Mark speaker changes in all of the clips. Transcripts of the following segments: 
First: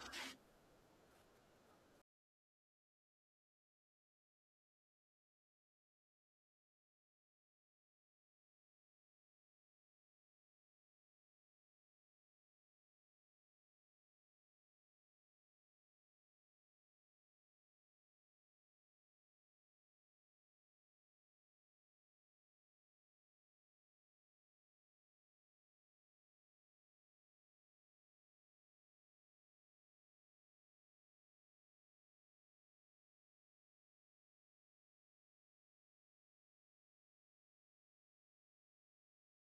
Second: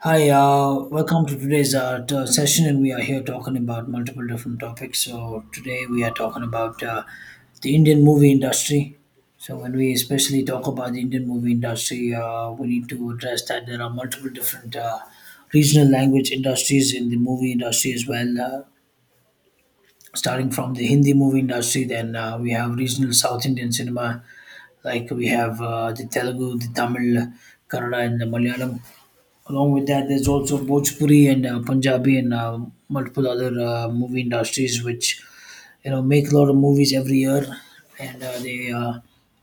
Speaker 1: Hi, welcome to today's session, and we are here talking about multiple different topics. So today we are talking about the Indian movie industry. So when we especially talk about the Indian movie industry, we need to address that there are multiple different regional language industries in the movie industry as well. Starting from the Hindi movie industry, then we have regional South Indian cinema, like we have the Telugu, the Tamil, Kannada, and the Malayalam. Along with that, there's also Bhojpuri and Punjabi and multiple other movie industries which make a lot of movies every year, and they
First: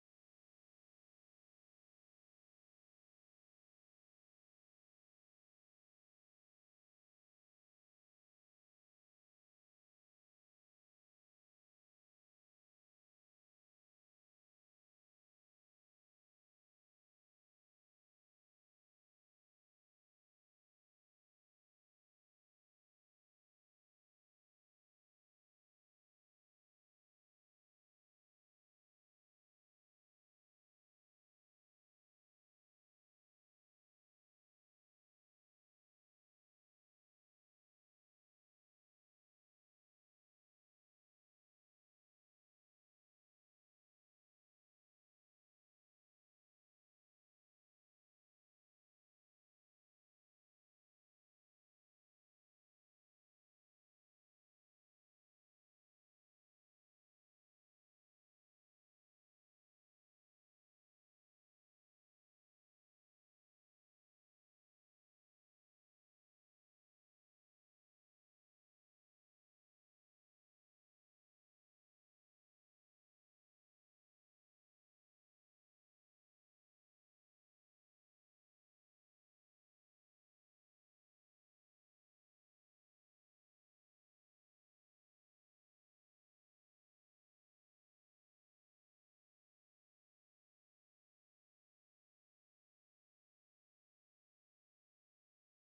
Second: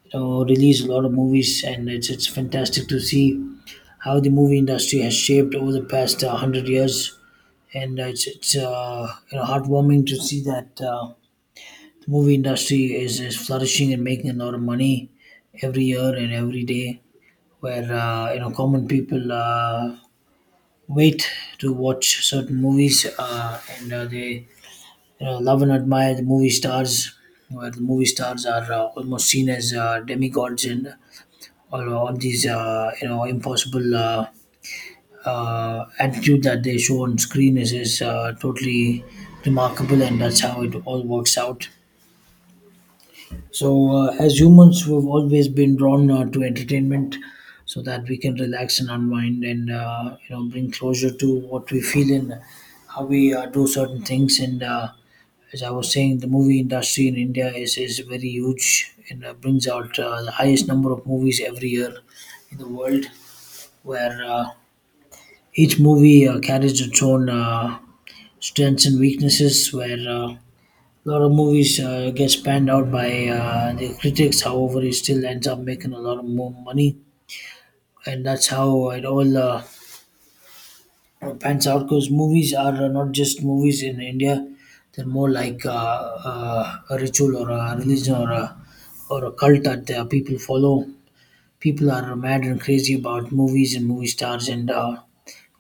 Speaker 1: release a lot of movies, and it's fantastic to see how the movie industry has shaped over the past 100 years, and it's heartwarming to see that the movie industry is flourishing and making a lot of money every year and every day where common people wait to watch certain movies, and they love and admire the movie stars. Where the movie stars are almost seen as demigods and all these impossible attitude that they show on screen is totally remarkable, and that's how it all works out. So, as humans, we've always been drawn to entertainment so that we can relax and unwind and bring closure to what we feel and how we do certain things. And as I was saying, the movie industry in India is very huge and brings out the highest number of movies every year in the world, where each movie carries its own strengths and weaknesses, where a lot of movies gets panned out by the critics. However, it still ends up making a lot of more money, and that's how it all pans out. Because movies are not just movies in India; they're more like a ritual or a religion or a cult that people follow. People are mad and crazy about movies and movie stars, and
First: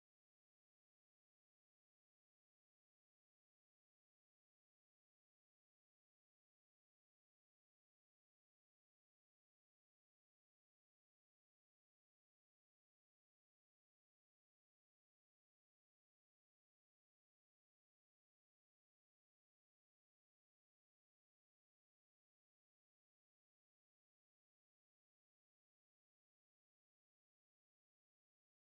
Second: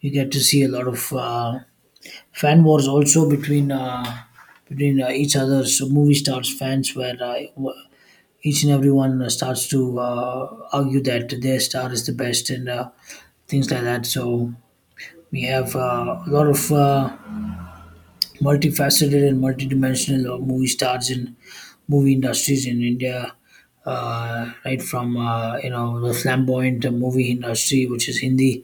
Speaker 1: you get to see a lot of fan wars also between. Between each other. So movie stars fans were uh, each and everyone starts to argue that their star is the best and things like that. So we have a lot of multifaceted and multidimensional movie stars in movie industries in India. Right from the flamboyant movie industry, which is Hindi,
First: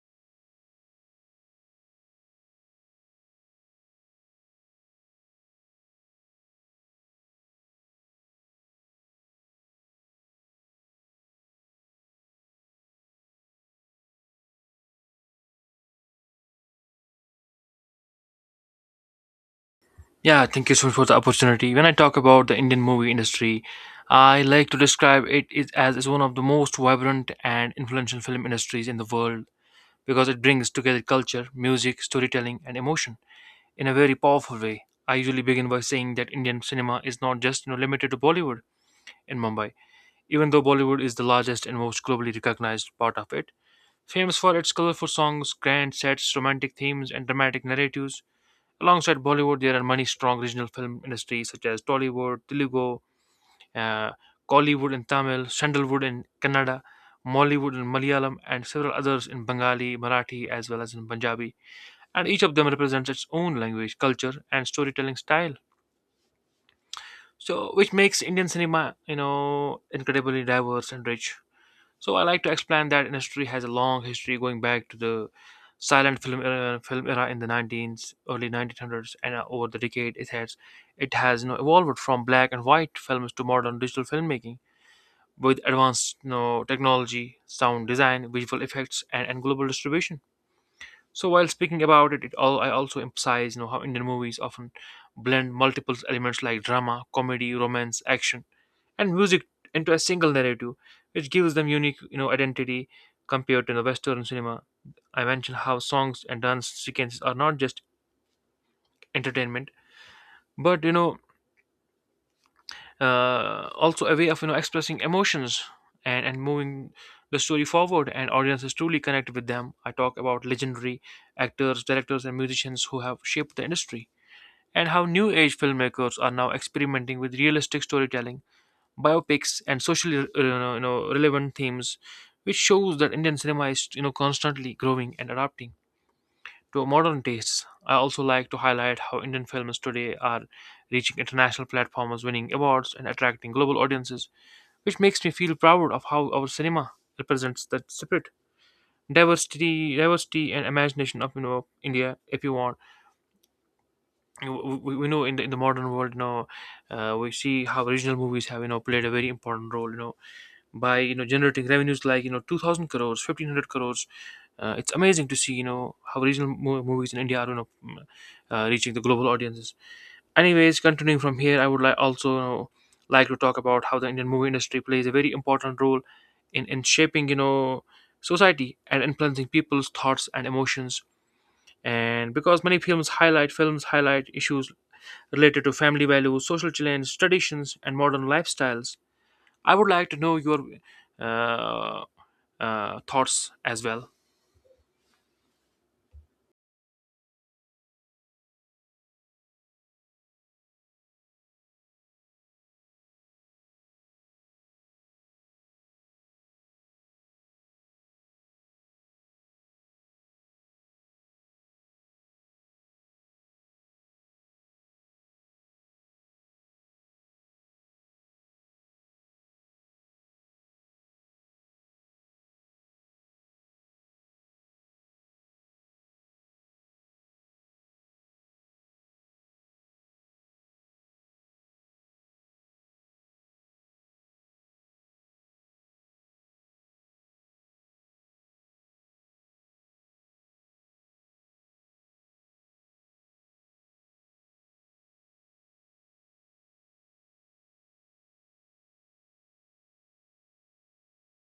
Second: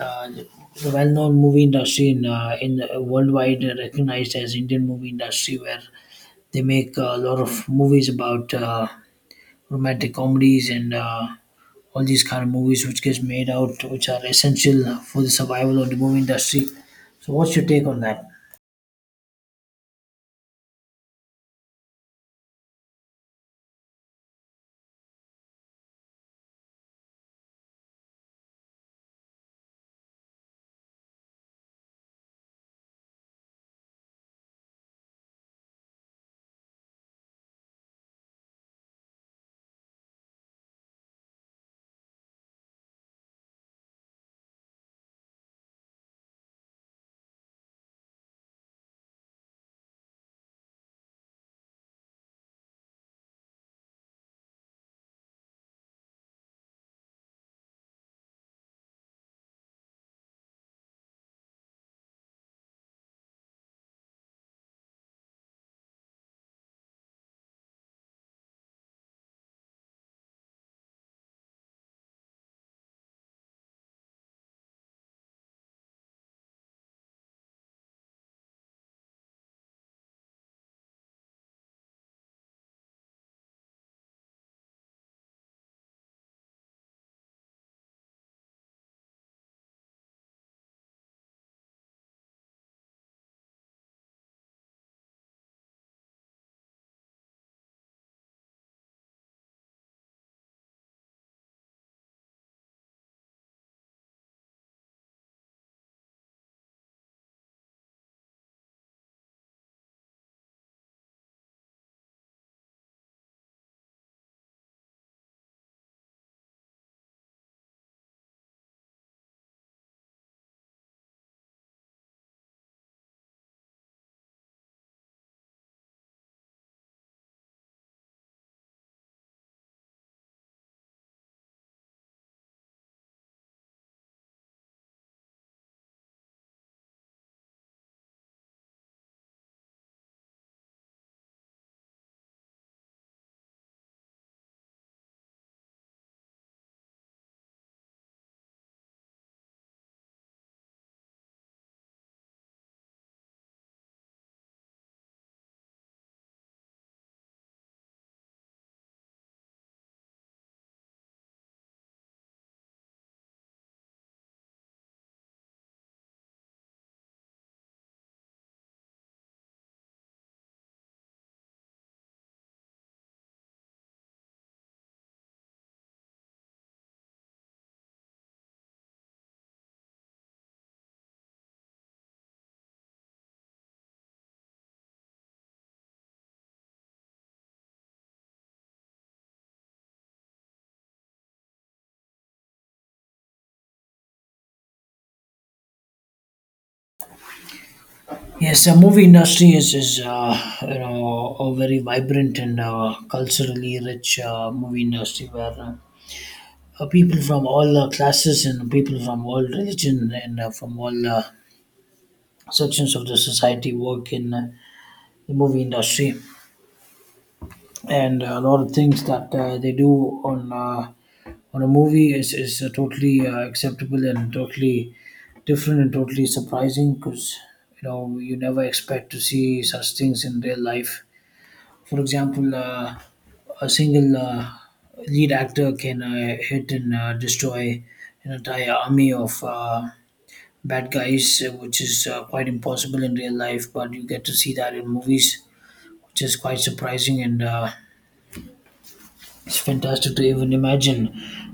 Speaker 1: uh, the well-known movie industry in worldwide recognized as Indian movie industry, where they make a lot of movies about romantic comedies and all these kind of movies which gets made out, which are essential for the survival of the movie industry. So, what's your take on that?
Speaker 2: Yeah, thank you so much for the opportunity. When I talk about the Indian movie industry, I like to describe it is- as is one of the most vibrant and influential film industries in the world because it brings together culture, music, storytelling, and emotion in a very powerful way. I usually begin by saying that Indian cinema is not just limited to Bollywood in Mumbai, even though Bollywood is the largest and most globally recognized part of it. Famous for its colorful songs, grand sets, romantic themes, and dramatic narratives, alongside Bollywood, there are many strong regional film industries such as Tollywood, Telugu, uh, Kollywood in Tamil, Sandalwood in Kannada, Mollywood in Malayalam, and several others in Bengali, Marathi, as well as in Punjabi. And each of them represents its own language, culture, and storytelling style. So, which makes Indian cinema, incredibly diverse and rich. So I like to explain that industry has a long history going back to the silent film era in the 19s, early 1900s, and over the decade it has evolved from black and white films to modern digital filmmaking with advanced technology, sound design, visual effects, and global distribution. So while speaking about it, all I also emphasize how Indian movies often blend multiple elements like drama, comedy, romance, action, and music into a single narrative, which gives them unique, identity compared to the Western cinema. I mentioned how songs and dance sequences are not just entertainment, but also a way of expressing emotions and moving the story forward, and audiences truly connect with them. I talk about legendary actors, directors, and musicians who have shaped the industry, and how new age filmmakers are now experimenting with realistic storytelling, biopics, and socially relevant themes, which shows that Indian cinema is constantly growing and adapting to modern tastes. I also like to highlight how Indian films today are reaching international platforms, winning awards, and attracting global audiences, which makes me feel proud of how our cinema represents that spirit. Diversity, diversity, and imagination of India. If you want, we know in the modern world, we see how regional movies have played a very important role. By generating revenues like 2000 crores, 1500 crores, it's amazing to see how regional movies in India are reaching the global audiences. Anyways, continuing from here, I would like also, like to talk about how the Indian movie industry plays a very important role in shaping society and influencing people's thoughts and emotions, and because many films highlight issues related to family values, social challenges, traditions, and modern lifestyles. I would like to know your uh, thoughts as well.
Speaker 1: Yes, the movie industry is a very vibrant and culturally rich movie industry where people from all classes and people from all religion and from all sections of the society work in the movie industry, and a lot of things that they do on a movie is totally acceptable and totally different and totally surprising because you never expect to see such things in real life. For example, a single lead actor can hit and destroy an entire army of bad guys, which is quite impossible in real life. But you get to see that in movies, which is quite surprising and. It's fantastic to even imagine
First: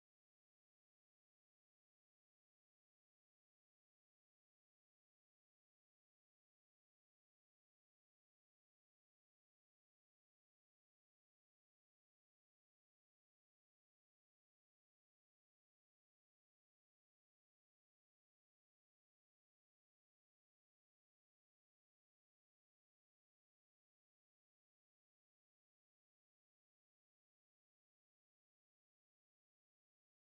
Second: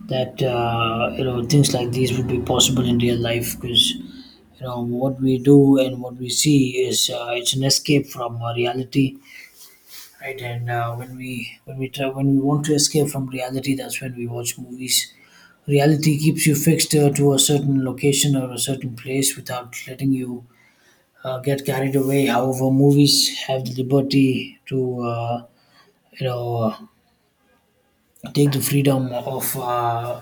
Speaker 1: that things like these would be possible in real life because what we do and what we see is it's an escape from reality, right? And when we try when we want to escape from reality, that's when we watch movies. Reality keeps you fixed to a certain location or a certain place without letting you get carried away. However, movies have the liberty to you know take the freedom of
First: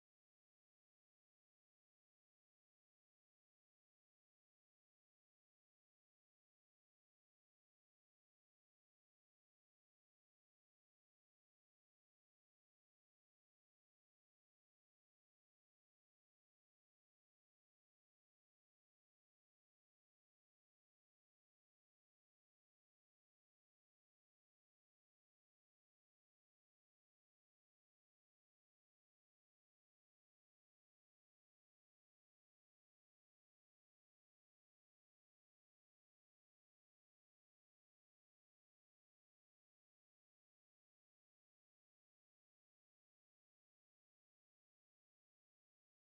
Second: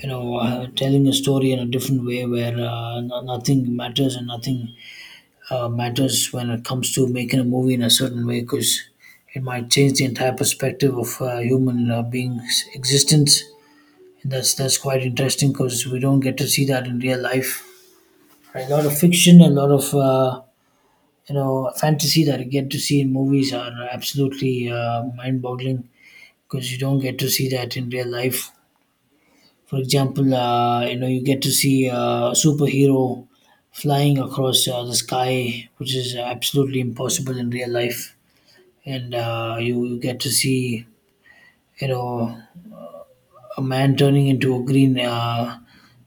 Speaker 1: telling a story in a different way where nothing matters and nothing matters when it comes to making a movie in a certain way because it might change the entire perspective of human beings existence, and that's quite interesting because we don't get to see that in real life. A lot of fiction, a lot of fantasy that you get to see in movies are absolutely mind-boggling because you don't get to see that in real life. For example, you get to see a superhero flying across the sky, which is absolutely impossible in real life, and you get to see you know a man turning into a green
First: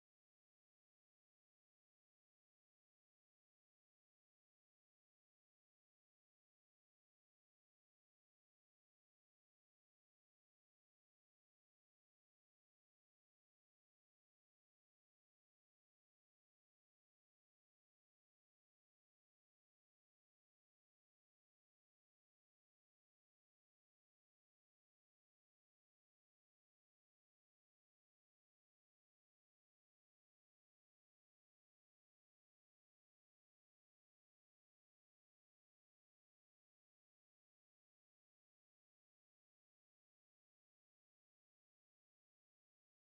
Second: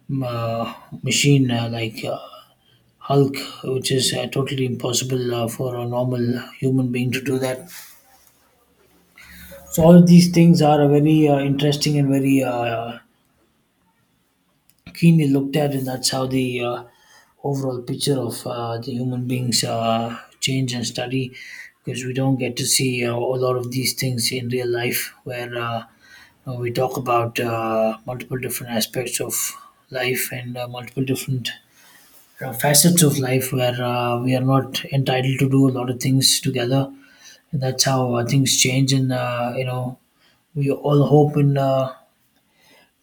Speaker 1: m- uh, machine like Hulk, which is totally impossible for a normal human being to do that. So all of these things are a very interesting and very keenly looked at, and that's how the overall picture of the human beings change and study because we don't get to see a lot of these things in real life where we talk about multiple different aspects of life and multiple different facets of life where we are not entitled to do a lot of things together, and that's how things change and we all hope in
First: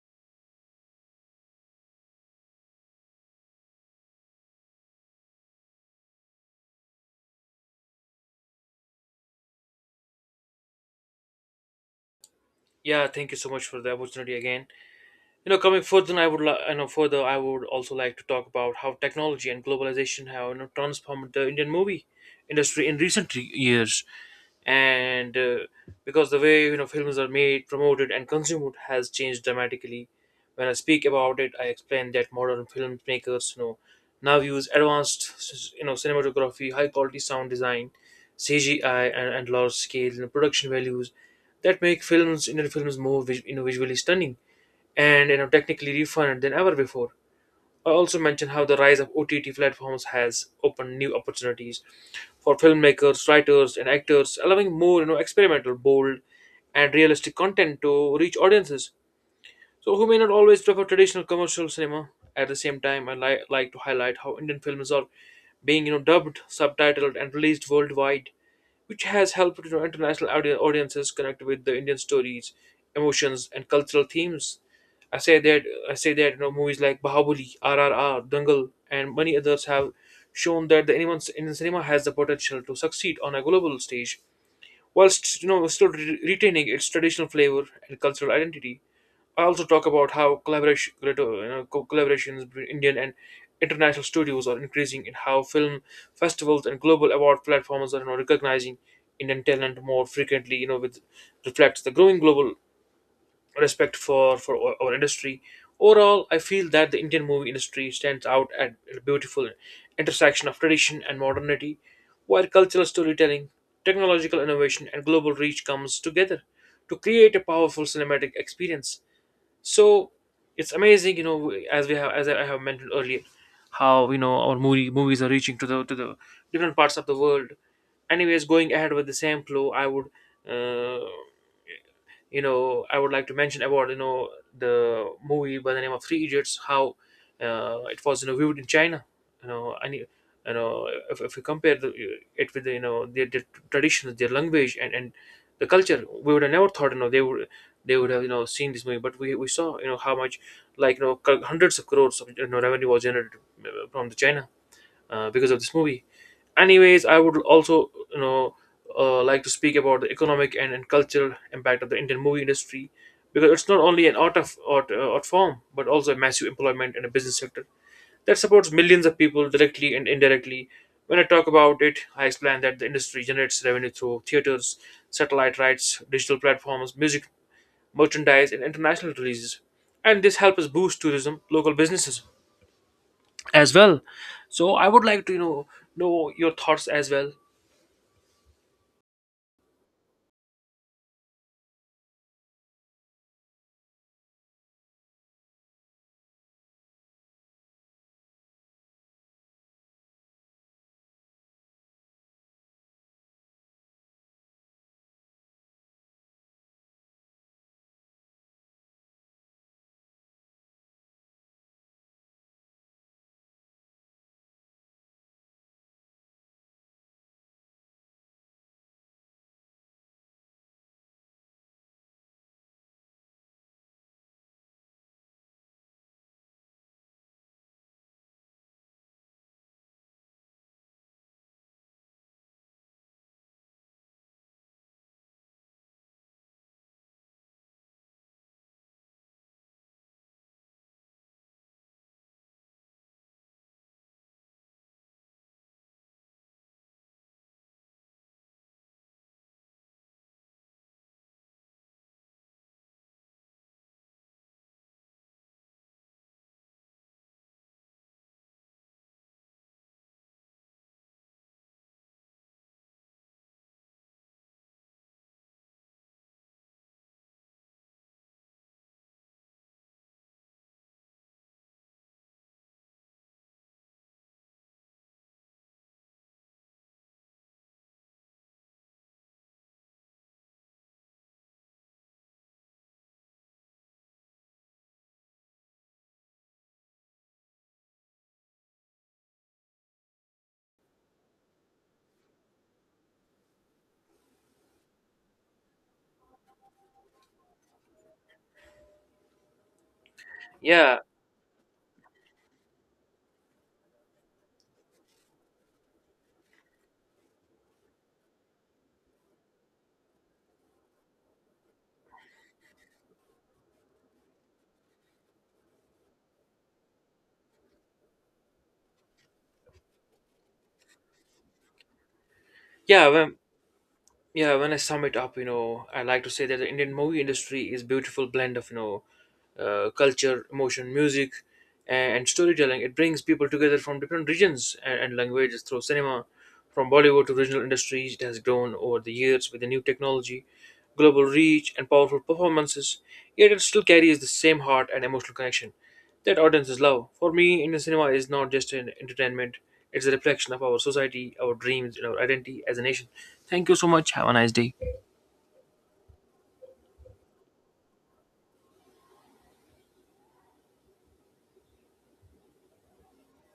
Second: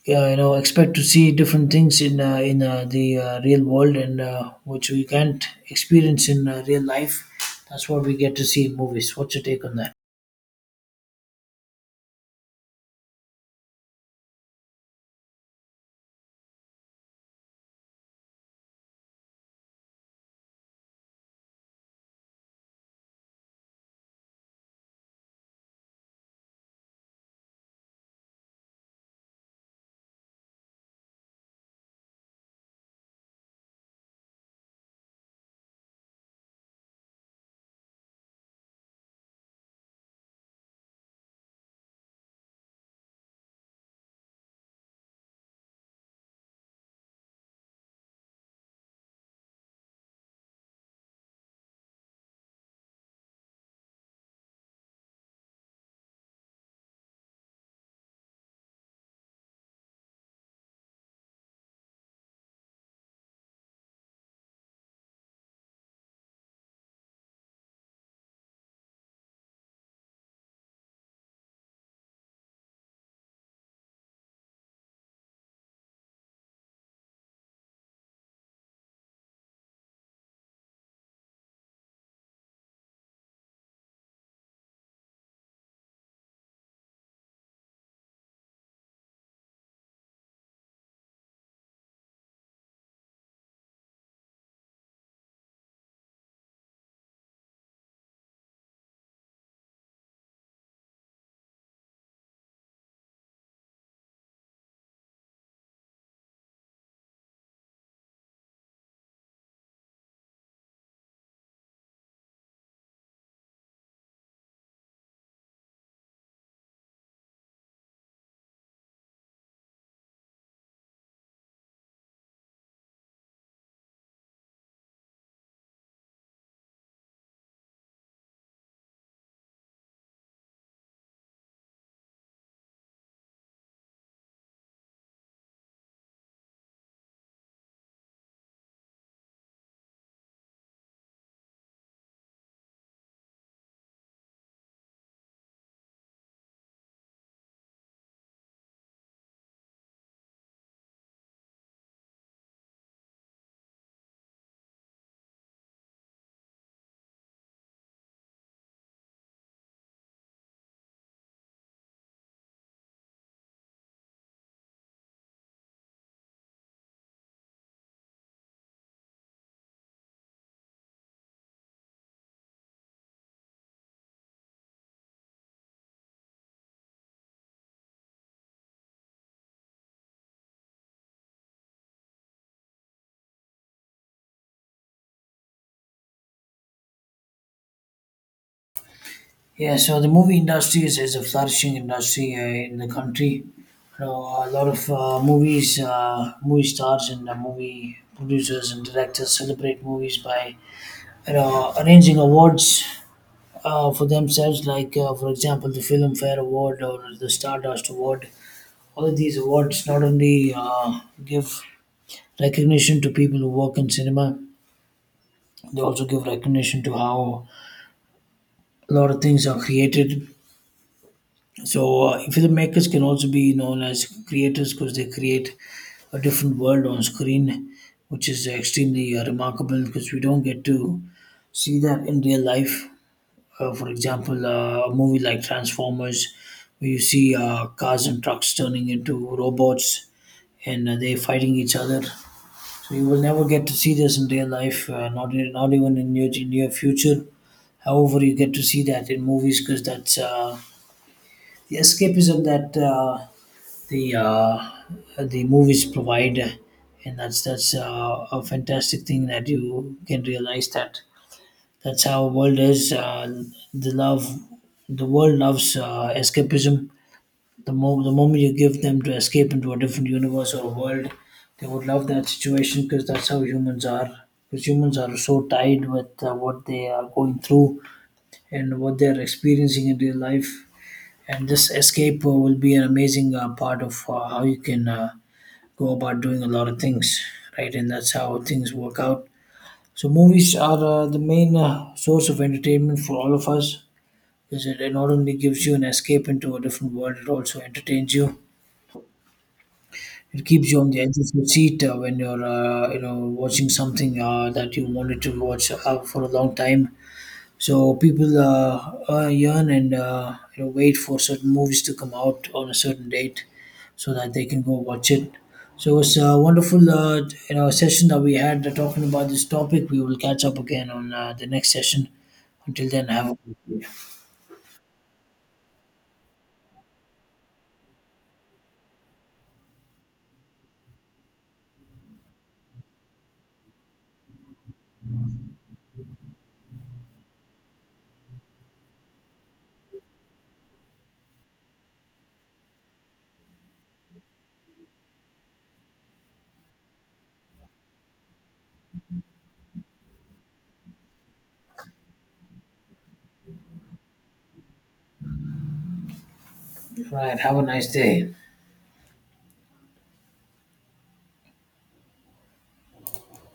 Speaker 1: yeah, expect to see different things in the real world, and which we can't experience in real life. That's what we get to see in movies. What's your take on that?
Speaker 2: Yeah, thank you so much for the opportunity again. You know, coming further, I would, li- you know, further, I would also like to talk about how technology and globalization have, you know, transformed the Indian movie industry in recent years, and because the way films are made, promoted, and consumed has changed dramatically. When I speak about it, I explain that modern filmmakers now use advanced, cinematography, high quality sound design, CGI, and large scale, production values that make films Indian films more visually stunning and technically refined than ever before. I also mentioned how the rise of OTT platforms has opened new opportunities for filmmakers, writers, and actors, allowing more, experimental, bold, and realistic content to reach audiences, so who may not always prefer traditional commercial cinema. At the same time, I like to highlight how Indian films are being dubbed, subtitled, and released worldwide, which has helped, international audiences connect with the Indian stories, emotions, and cultural themes. I say that I say that movies like Bahubali, RRR, Dangal, and many others have shown that the Indian cinema has the potential to succeed on a global stage whilst still retaining its traditional flavor and cultural identity. I also talk about how collaborations between Indian and international studios are increasing, and how film festivals and global award platforms are, recognizing Indian talent more frequently. You know, with reflects the growing global respect for our industry. Overall, I feel that the Indian movie industry stands out at a beautiful intersection of tradition and modernity, where cultural storytelling, technological innovation, and global reach comes together to create a powerful cinematic experience. So it's amazing, you know, as I have mentioned earlier, how our movies are reaching to the different parts of the world. Anyways, going ahead with the same flow, Uh, I would like to mention about the movie by the name of 3 Idiots, how it was viewed in China. You know, and you know if you compare it with, their traditions, their language, and the culture, we would have never thought they would have seen this movie, but we saw how much, hundreds of crores of revenue was generated, from the China, because of this movie. Anyways, I would also, like to speak about the economic and cultural impact of the Indian movie industry, because it's not only an art form but also a massive employment and a business sector that supports millions of people directly and indirectly. When I talk about it, I explain that the industry generates revenue through theaters, satellite rights, digital platforms, music, merchandise, and international releases. And this helps us boost tourism, local businesses, as well. So I would like to, know your thoughts as well.
Speaker 1: Yeah, so the movie industry is a flourishing industry in the country. You know, a lot of movie stars, and movie producers and directors celebrate movies by arranging awards for themselves, like for example the Film Fair Award or the Stardust Award. All of these awards not only give recognition to people who work in cinema, they also give recognition to how a lot of things are created. So, filmmakers can also be known as creators because they create a different world on screen, which is extremely remarkable because we don't get to see that in real life. For example, a movie like Transformers, where you see cars and trucks turning into robots, and they're fighting each other. So you will never get to see this in real life, not even in your future. However, you get to see that in movies because that's the escapism that the uh, the movies provide, and that's a fantastic thing that you can realize that that's how world is. The love, the world loves escapism. The moment you give them to escape into a different universe or world, they would love that situation because that's how humans are. Because humans are so tied with what they are going through and what they are experiencing in real life, and this escape will be an amazing part of how you can go about doing a lot of things, right? And that's how things work out. So movies are the main source of entertainment for all of us because it not only gives you an escape into a different world, it also entertains you. It keeps you on
Speaker 2: Yeah,
Speaker 1: the edge of your seat when you're, watching something that you wanted to watch for a long time. So people yearn and wait for certain movies to come out on a certain date, so that they can go watch it. So it's a wonderful, session that we had talking about this topic. We will catch up again on the next session. Until
Speaker 2: yeah,
Speaker 1: then, have
Speaker 2: when
Speaker 1: a
Speaker 2: yeah, when I sum it up, you know, I like to say that the Indian movie industry is beautiful blend of, culture, emotion, music, and storytelling. It brings people together from different regions and languages through cinema. From Bollywood to regional industries, it has grown over the years with the new technology, global reach, and powerful performances. Yet it still carries the same heart and emotional connection that audience is love. For me, Indian cinema is not just an entertainment, it's a reflection of our society, our dreams, and our identity as a nation. Thank you so much. Have a nice day.
Speaker 1: Right. Have a nice day.